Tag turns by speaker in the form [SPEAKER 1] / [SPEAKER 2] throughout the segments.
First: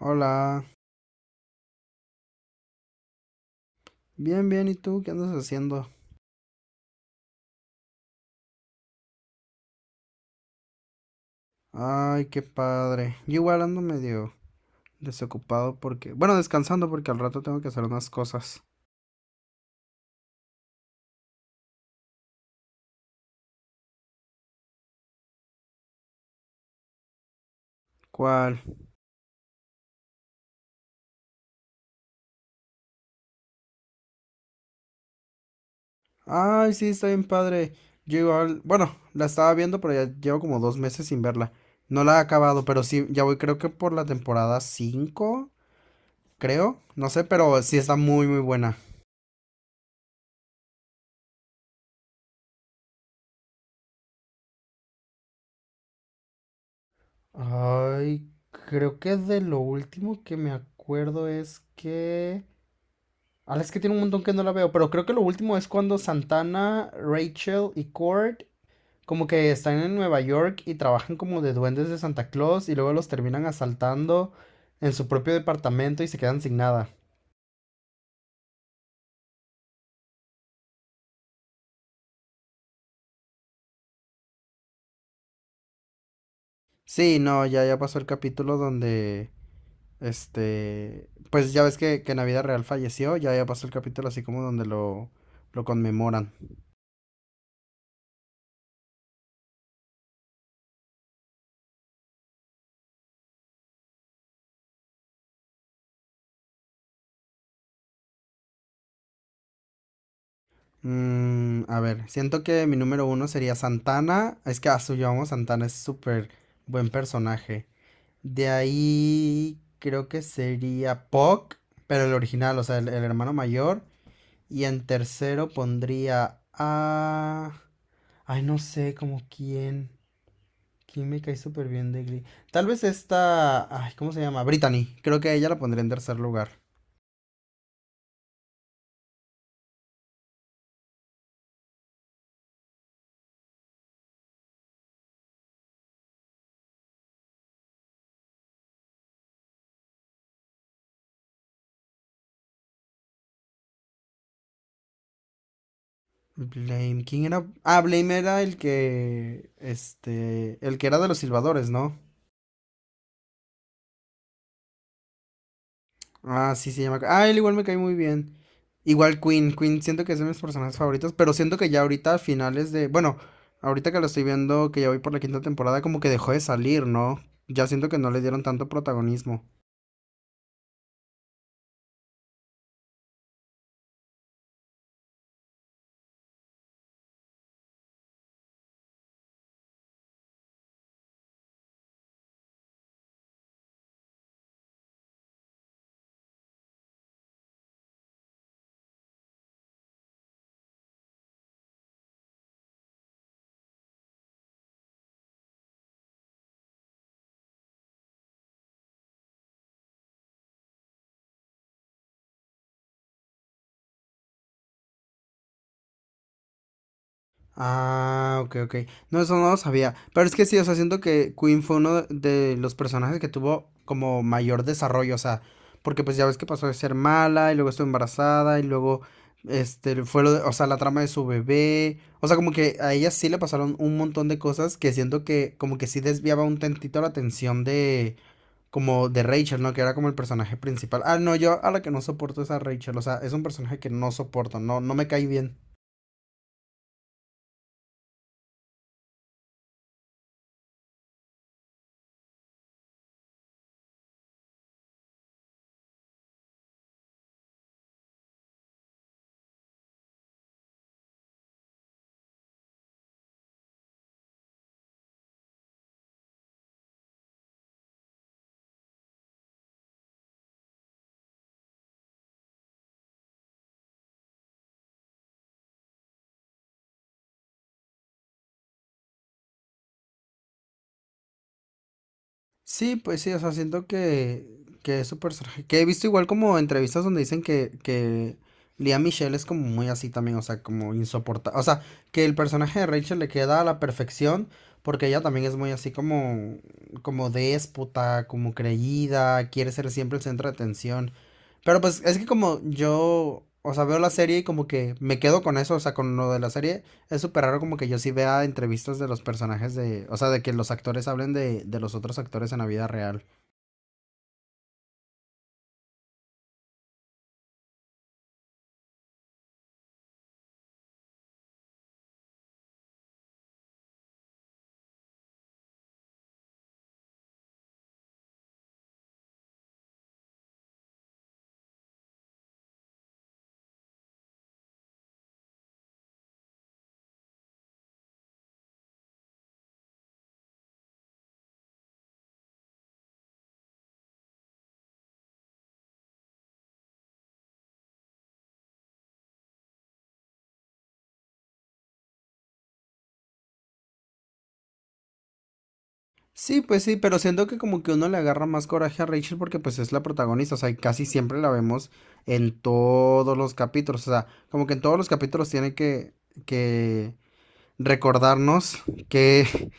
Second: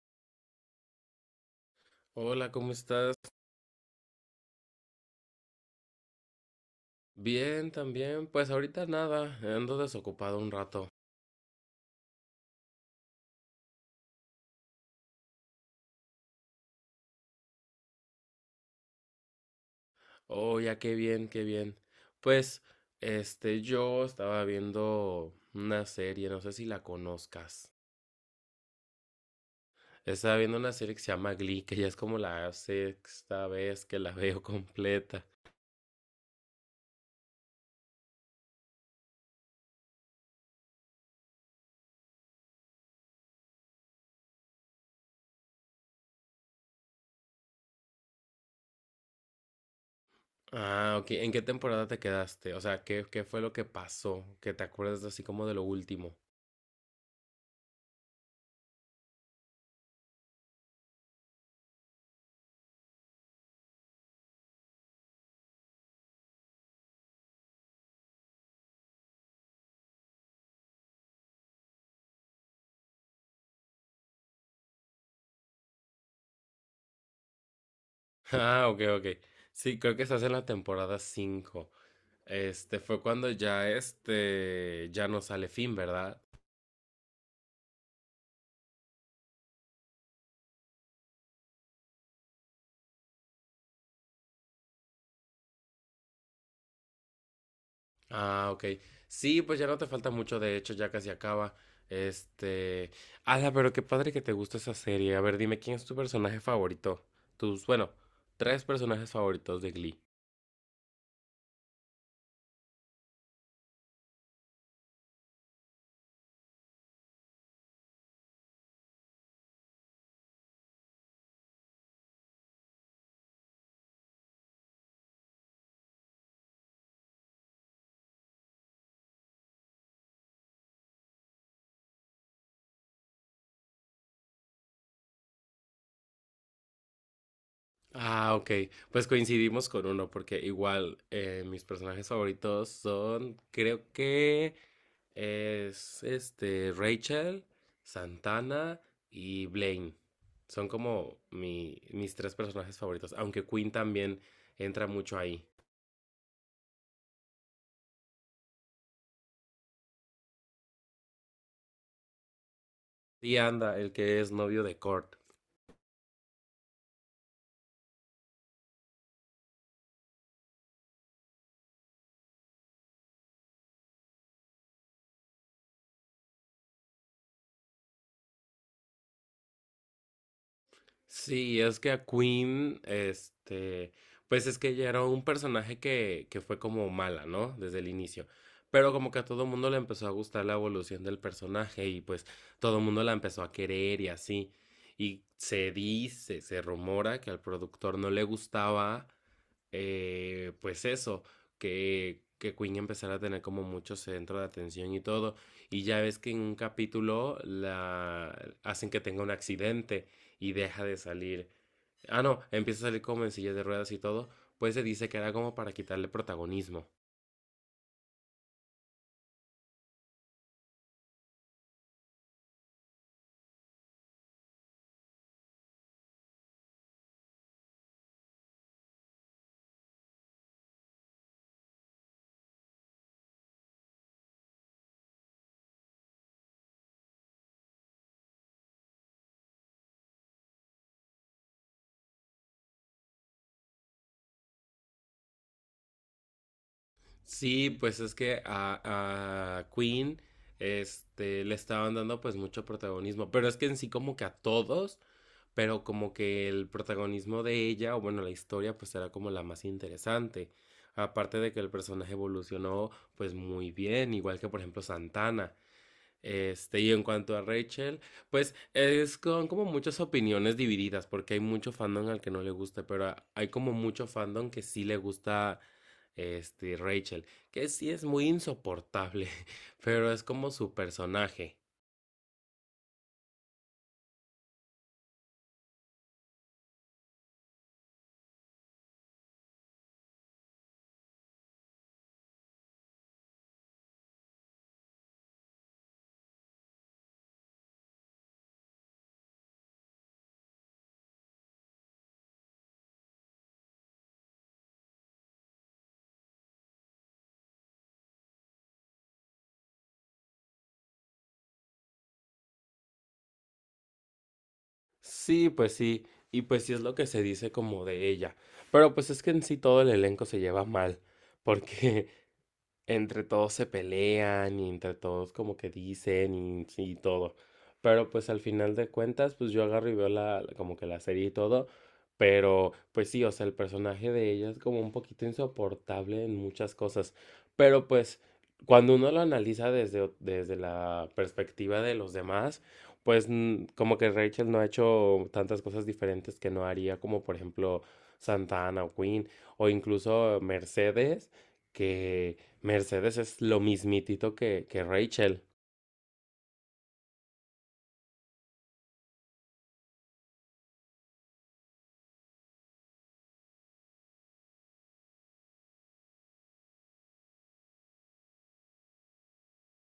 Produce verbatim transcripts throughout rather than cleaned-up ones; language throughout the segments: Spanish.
[SPEAKER 1] Hola,
[SPEAKER 2] Hola, ¿cómo estás?
[SPEAKER 1] bien, bien, ¿y tú qué andas haciendo?
[SPEAKER 2] Bien, también. Pues ahorita nada, ando desocupado un rato.
[SPEAKER 1] Ay, qué padre. Yo igual ando medio desocupado porque, bueno, descansando porque al rato tengo que hacer unas cosas.
[SPEAKER 2] Oh, ya qué bien, qué bien. Pues, este, yo estaba viendo una serie, no sé si la conozcas.
[SPEAKER 1] ¿Cuál?
[SPEAKER 2] Estaba viendo una serie que se llama Glee, que ya es como la sexta vez que la veo completa.
[SPEAKER 1] Ay, sí, está bien padre. Yo igual, bueno, la estaba viendo, pero ya llevo como dos meses sin verla. No la he acabado, pero sí, ya voy, creo que por la temporada cinco, creo, no sé, pero sí está muy, muy buena.
[SPEAKER 2] Ah, ok. ¿En qué temporada te quedaste? O sea, ¿qué, qué fue lo que pasó? Que te acuerdas así como de lo último.
[SPEAKER 1] Ay, creo que de lo último que me acuerdo es que... Ah, es que tiene un montón que no la veo, pero creo que lo último es cuando Santana, Rachel y Cord como que están en Nueva York y trabajan como de duendes de Santa Claus y luego los terminan asaltando en su propio departamento y se quedan sin nada.
[SPEAKER 2] Ah, ok, ok. Sí, creo que estás en la temporada cinco. Este fue cuando ya este ya no sale Finn, ¿verdad?
[SPEAKER 1] Sí, no, ya, ya pasó el capítulo donde, este, pues ya ves que, que Navidad Real falleció, ya, ya pasó el capítulo así como donde lo, lo conmemoran.
[SPEAKER 2] Ah, ok. Sí, pues ya no te falta mucho, de hecho, ya casi acaba. Este, Ala, pero qué padre que te gusta esa serie. A ver, dime quién es tu personaje favorito. Tus, bueno, tres personajes favoritos de Glee.
[SPEAKER 1] Mm, a ver, siento que mi número uno sería Santana, es que a su Santana es súper buen personaje. De ahí creo que sería Puck, pero el original, o sea, el, el hermano mayor. Y en tercero pondría a... Ay, no sé, como quién. ¿Quién me cae súper bien de Glee? Tal vez esta... Ay, ¿cómo se llama? Brittany. Creo que a ella la pondría en tercer lugar.
[SPEAKER 2] Ah, ok. Pues coincidimos con uno, porque igual eh, mis personajes favoritos son, creo que es este Rachel, Santana y Blaine. Son como mi- mis tres personajes favoritos, aunque Quinn también entra mucho ahí.
[SPEAKER 1] Blame. ¿Quién era? Ah, Blame era el que... Este... El que era de los silbadores, ¿no?
[SPEAKER 2] Y anda, el que es novio de Kurt.
[SPEAKER 1] Ah, sí, se llama. Ah, él igual me cae muy bien. Igual Queen. Queen siento que es de mis personajes favoritos, pero siento que ya ahorita a finales de... Bueno, ahorita que lo estoy viendo, que ya voy por la quinta temporada, como que dejó de salir, ¿no? Ya siento que no le dieron tanto protagonismo.
[SPEAKER 2] Sí, es que a Queen, este, pues es que ella era un personaje que, que fue como mala, ¿no? Desde el inicio. Pero como que a todo mundo le empezó a gustar la evolución del personaje y pues todo el mundo la empezó a querer y así. Y se dice, se rumora que al productor no le gustaba, eh, pues eso, que, que Queen empezara a tener como mucho centro de atención y todo. Y ya ves que en un capítulo la hacen que tenga un accidente y deja de salir. Ah, no, empieza a salir como en silla de ruedas y todo. Pues se dice que era como para quitarle protagonismo.
[SPEAKER 1] Ah, ok, ok. No, eso no lo sabía. Pero es que sí, o sea, siento que Queen fue uno de los personajes que tuvo como mayor desarrollo, o sea, porque pues ya ves que pasó de ser mala y luego estuvo embarazada y luego, este, fue lo de- o sea, la trama de su bebé. O sea, como que a ella sí le pasaron un montón de cosas que siento que como que sí desviaba un tantito la atención de, como de Rachel, ¿no? Que era como el personaje principal. Ah, no, yo a la que no soporto es a Rachel, o sea, es un personaje que no soporto, no, no me cae bien.
[SPEAKER 2] Sí, pues es que a, a Queen este, le estaban dando pues mucho protagonismo, pero es que en sí como que a todos, pero como que el protagonismo de ella, o bueno, la historia pues era como la más interesante. Aparte de que el personaje evolucionó pues muy bien, igual que por ejemplo Santana. Este, y en cuanto a Rachel, pues es con como muchas opiniones divididas, porque hay mucho fandom al que no le gusta, pero a- hay como mucho fandom que sí le gusta este Rachel, que sí es muy insoportable, pero es como su personaje.
[SPEAKER 1] Sí, pues sí, o sea, siento que, que es su personaje. Que he visto igual como entrevistas donde dicen que, que Lea Michelle es como muy así también, o sea, como insoportable. O sea, que el personaje de Rachel le queda a la perfección porque ella también es muy así como, como déspota, como creída, quiere ser siempre el centro de atención. Pero pues es que como yo, o sea, veo la serie y como que me quedo con eso, o sea, con lo de la serie, es súper raro como que yo sí vea entrevistas de los personajes de, o sea, de que los actores hablen de, de los otros actores en la vida real.
[SPEAKER 2] Sí, pues sí, y pues sí es lo que se dice como de ella. Pero pues es que en sí todo el elenco se lleva mal, porque entre todos se pelean y entre todos como que dicen y, y todo. Pero pues al final de cuentas, pues yo agarro y veo la, como que la serie y todo. Pero pues sí, o sea, el personaje de ella es como un poquito insoportable en muchas cosas. Pero pues cuando uno lo analiza desde, ot- desde la perspectiva de los demás, pues mm, como que Rachel no ha hecho tantas cosas diferentes que no haría, como por ejemplo Santana o Queen, o incluso Mercedes, que Mercedes es lo mismitito que, que Rachel.
[SPEAKER 1] Sí, pues sí, pero siento que como que uno le agarra más coraje a Rachel porque pues es la protagonista, o sea, y casi siempre la vemos en todos los capítulos, o sea, como que en todos los capítulos tiene que, que recordarnos que,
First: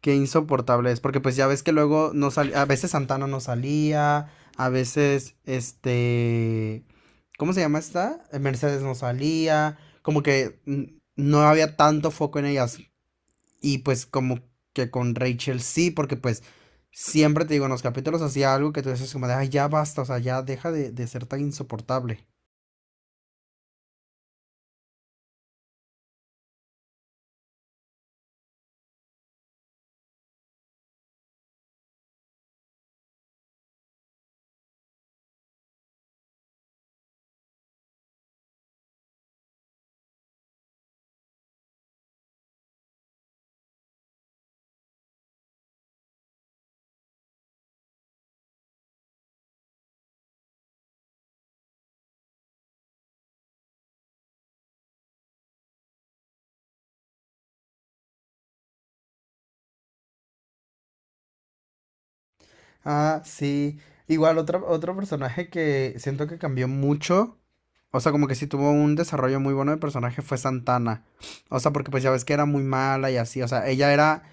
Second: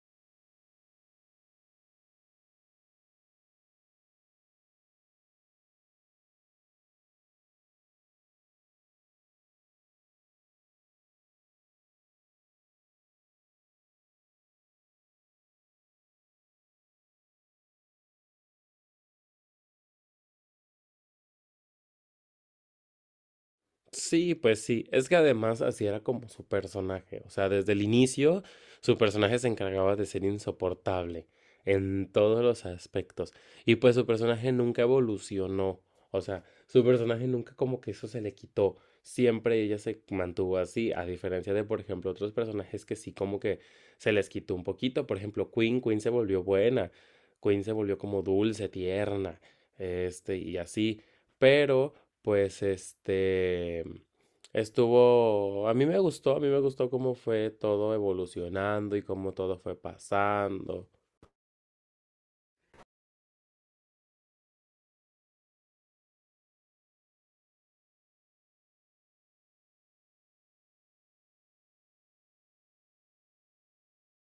[SPEAKER 1] qué insoportable es, porque pues ya ves que luego no salía, a veces Santana no salía, a veces este, ¿cómo se llama esta? Eh, Mercedes no salía, como que mm, no había tanto foco en ellas y pues como que con Rachel sí, porque pues siempre te digo, en los capítulos hacía algo que tú dices como de, ay, ya basta, o sea, ya deja de, de ser tan insoportable.
[SPEAKER 2] Sí, pues sí, es que además así era como su personaje, o sea, desde el inicio su personaje se encargaba de ser insoportable en todos los aspectos y pues su personaje nunca evolucionó, o sea, su personaje nunca como que eso se le quitó, siempre ella se mantuvo así, a diferencia de por ejemplo otros personajes que sí como que se les quitó un poquito, por ejemplo Queen, Queen se volvió buena, Queen se volvió como dulce, tierna, este y así, pero pues este estuvo, a mí me gustó, a mí me gustó cómo fue todo evolucionando y cómo todo fue pasando.
[SPEAKER 1] Ah, sí. Igual otro, otro personaje que siento que cambió mucho. O sea, como que sí tuvo un desarrollo muy bueno de personaje fue Santana. O sea, porque pues ya ves que era muy mala y así. O sea, ella era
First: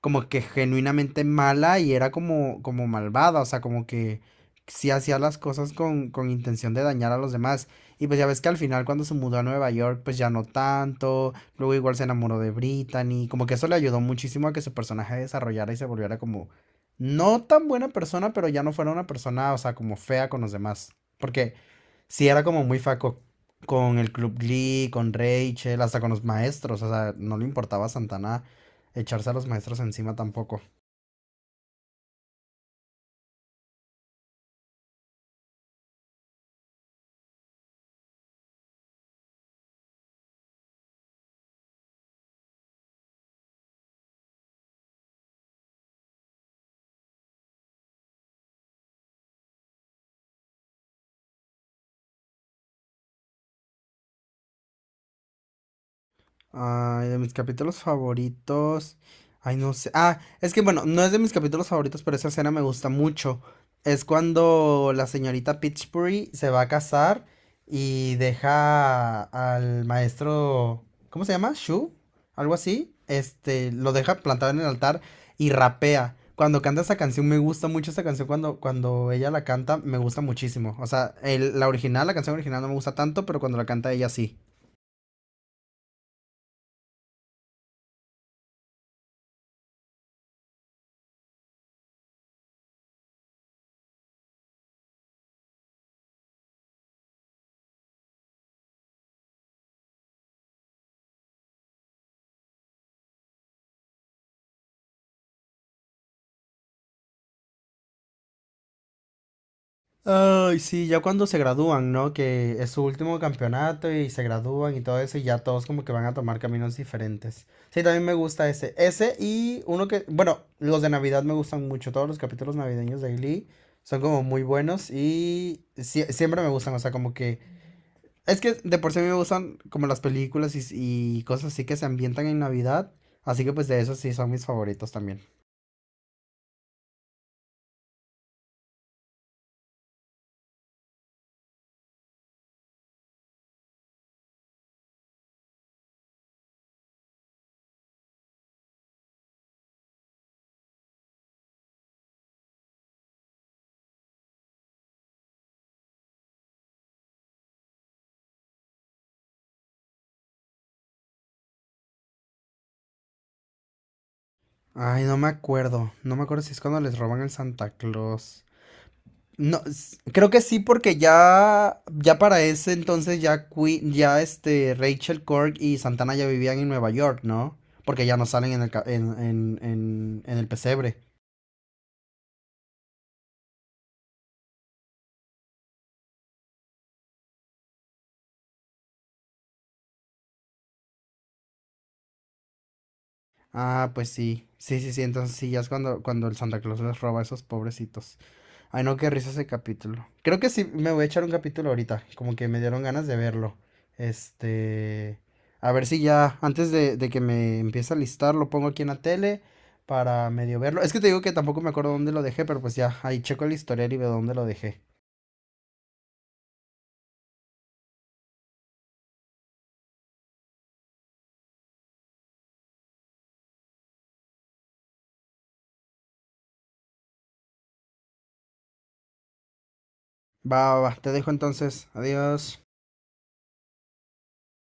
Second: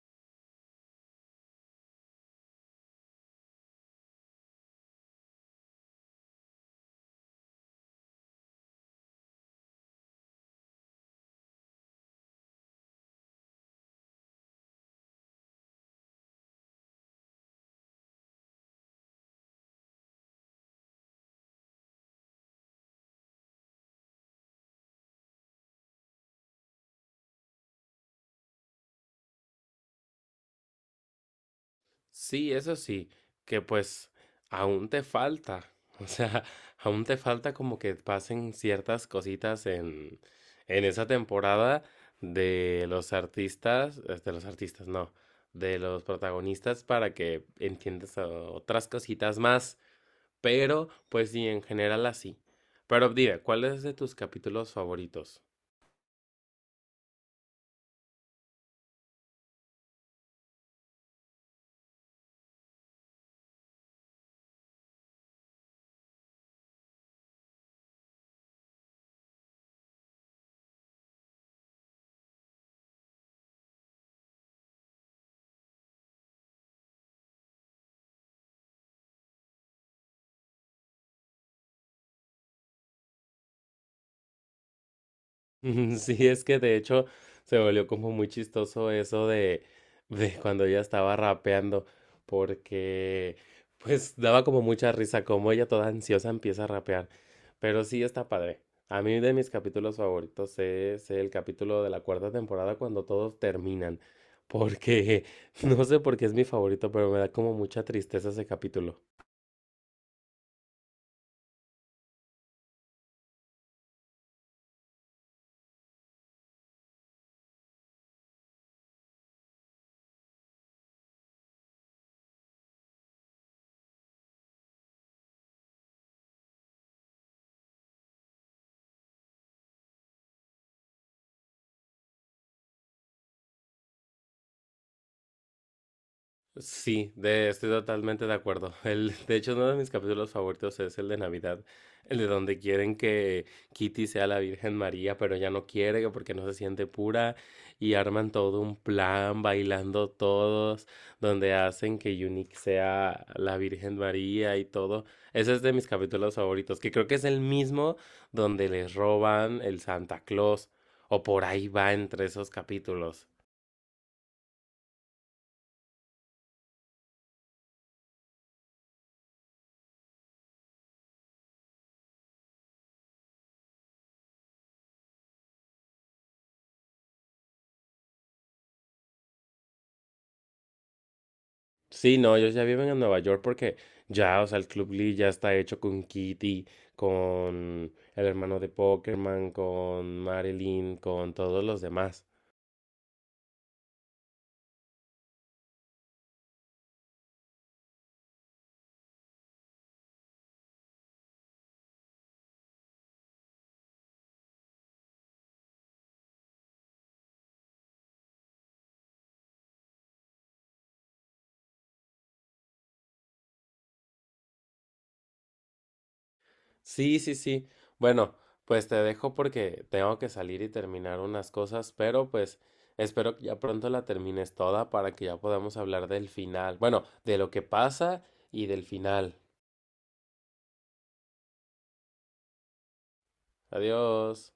[SPEAKER 1] como que genuinamente mala y era como, como malvada, o sea, como que sí hacía las cosas con, con intención de dañar a los demás. Y pues ya ves que al final cuando se mudó a Nueva York, pues ya no tanto, luego igual se enamoró de Brittany, como que eso le ayudó muchísimo a que su personaje desarrollara y se volviera como no tan buena persona, pero ya no fuera una persona, o sea, como fea con los demás. Porque sí era como muy faco con el Club Glee, con Rachel, hasta con los maestros, o sea, no le importaba a Santana echarse a los maestros encima tampoco.
[SPEAKER 2] Sí, eso sí, que pues aún te falta, o sea, aún te falta como que pasen ciertas cositas en, en, esa temporada de los artistas, eh, de los artistas, no, de los protagonistas para que entiendas eh, otras cositas más. Pero, pues sí, en general así. Pero dime, ¿cuál es de tus capítulos favoritos?
[SPEAKER 1] Ay, de mis capítulos favoritos. Ay, no sé. Ah, es que bueno, no es de mis capítulos favoritos, pero esa escena me gusta mucho. Es cuando la señorita Pitchbury se va a casar y deja al maestro. ¿Cómo se llama? ¿Shu? Algo así. Este, lo deja plantado en el altar y rapea. Cuando canta esa canción, me gusta mucho esa canción. Cuando, cuando ella la canta, me gusta muchísimo. O sea, el- la original, la canción original no me gusta tanto, pero cuando la canta ella sí.
[SPEAKER 2] Sí, es que de hecho se volvió como muy chistoso eso de, de cuando ella estaba rapeando, porque pues daba como mucha risa, como ella toda ansiosa empieza a rapear. Pero sí está padre. A mí de mis capítulos favoritos es el capítulo de la cuarta temporada cuando todos terminan, porque no sé por qué es mi favorito, pero me da como mucha tristeza ese capítulo.
[SPEAKER 1] Ay, sí, ya cuando se gradúan, ¿no? Que es su último campeonato y se gradúan y todo eso, y ya todos como que van a tomar caminos diferentes. Sí, también me gusta ese. Ese y uno que, bueno, los de Navidad me gustan mucho, todos los capítulos navideños de Glee son como muy buenos y sie- siempre me gustan, o sea, como que... Es que de por sí a mí me gustan como las películas y, y cosas así que se ambientan en Navidad, así que pues de esos sí son mis favoritos también.
[SPEAKER 2] Sí, de, estoy totalmente de acuerdo. El, de hecho, uno de mis capítulos favoritos es el de Navidad, el de donde quieren que Kitty sea la Virgen María, pero ella no quiere que porque no se siente pura y arman todo un plan bailando todos, donde hacen que Unique sea la Virgen María y todo. Ese es de mis capítulos favoritos, que creo que es el mismo donde les roban el Santa Claus, o por ahí va entre esos capítulos.
[SPEAKER 1] Ay, no me acuerdo, no me acuerdo si es cuando les roban el Santa Claus. No, s- creo que sí, porque ya, ya para ese entonces ya Queen, ya este Rachel Cork y Santana ya vivían en Nueva York, ¿no? Porque ya no salen en el, ca- en, en, en, en el pesebre.
[SPEAKER 2] Sí, no, ellos ya viven en Nueva York porque ya, o sea, el Club Lee ya está hecho con Kitty, con el hermano de Pokémon, con Marilyn, con todos los demás.
[SPEAKER 1] Ah, pues sí. Sí, sí, sí. Entonces sí, ya es cuando, cuando el Santa Claus les roba a esos pobrecitos. Ay, no, qué risa ese capítulo. Creo que sí, me voy a echar un capítulo ahorita, como que me dieron ganas de verlo. Este, a ver si ya, antes de, de que me empiece a listar, lo pongo aquí en la tele para medio verlo. Es que te digo que tampoco me acuerdo dónde lo dejé, pero pues ya, ahí checo el historial y veo dónde lo dejé.
[SPEAKER 2] Sí, sí, sí. Bueno, pues te dejo porque tengo que salir y terminar unas cosas, pero pues espero que ya pronto la termines toda para que ya podamos hablar del final. Bueno, de lo que pasa y del final.
[SPEAKER 1] Va, va, va, te dejo entonces. Adiós.
[SPEAKER 2] Adiós.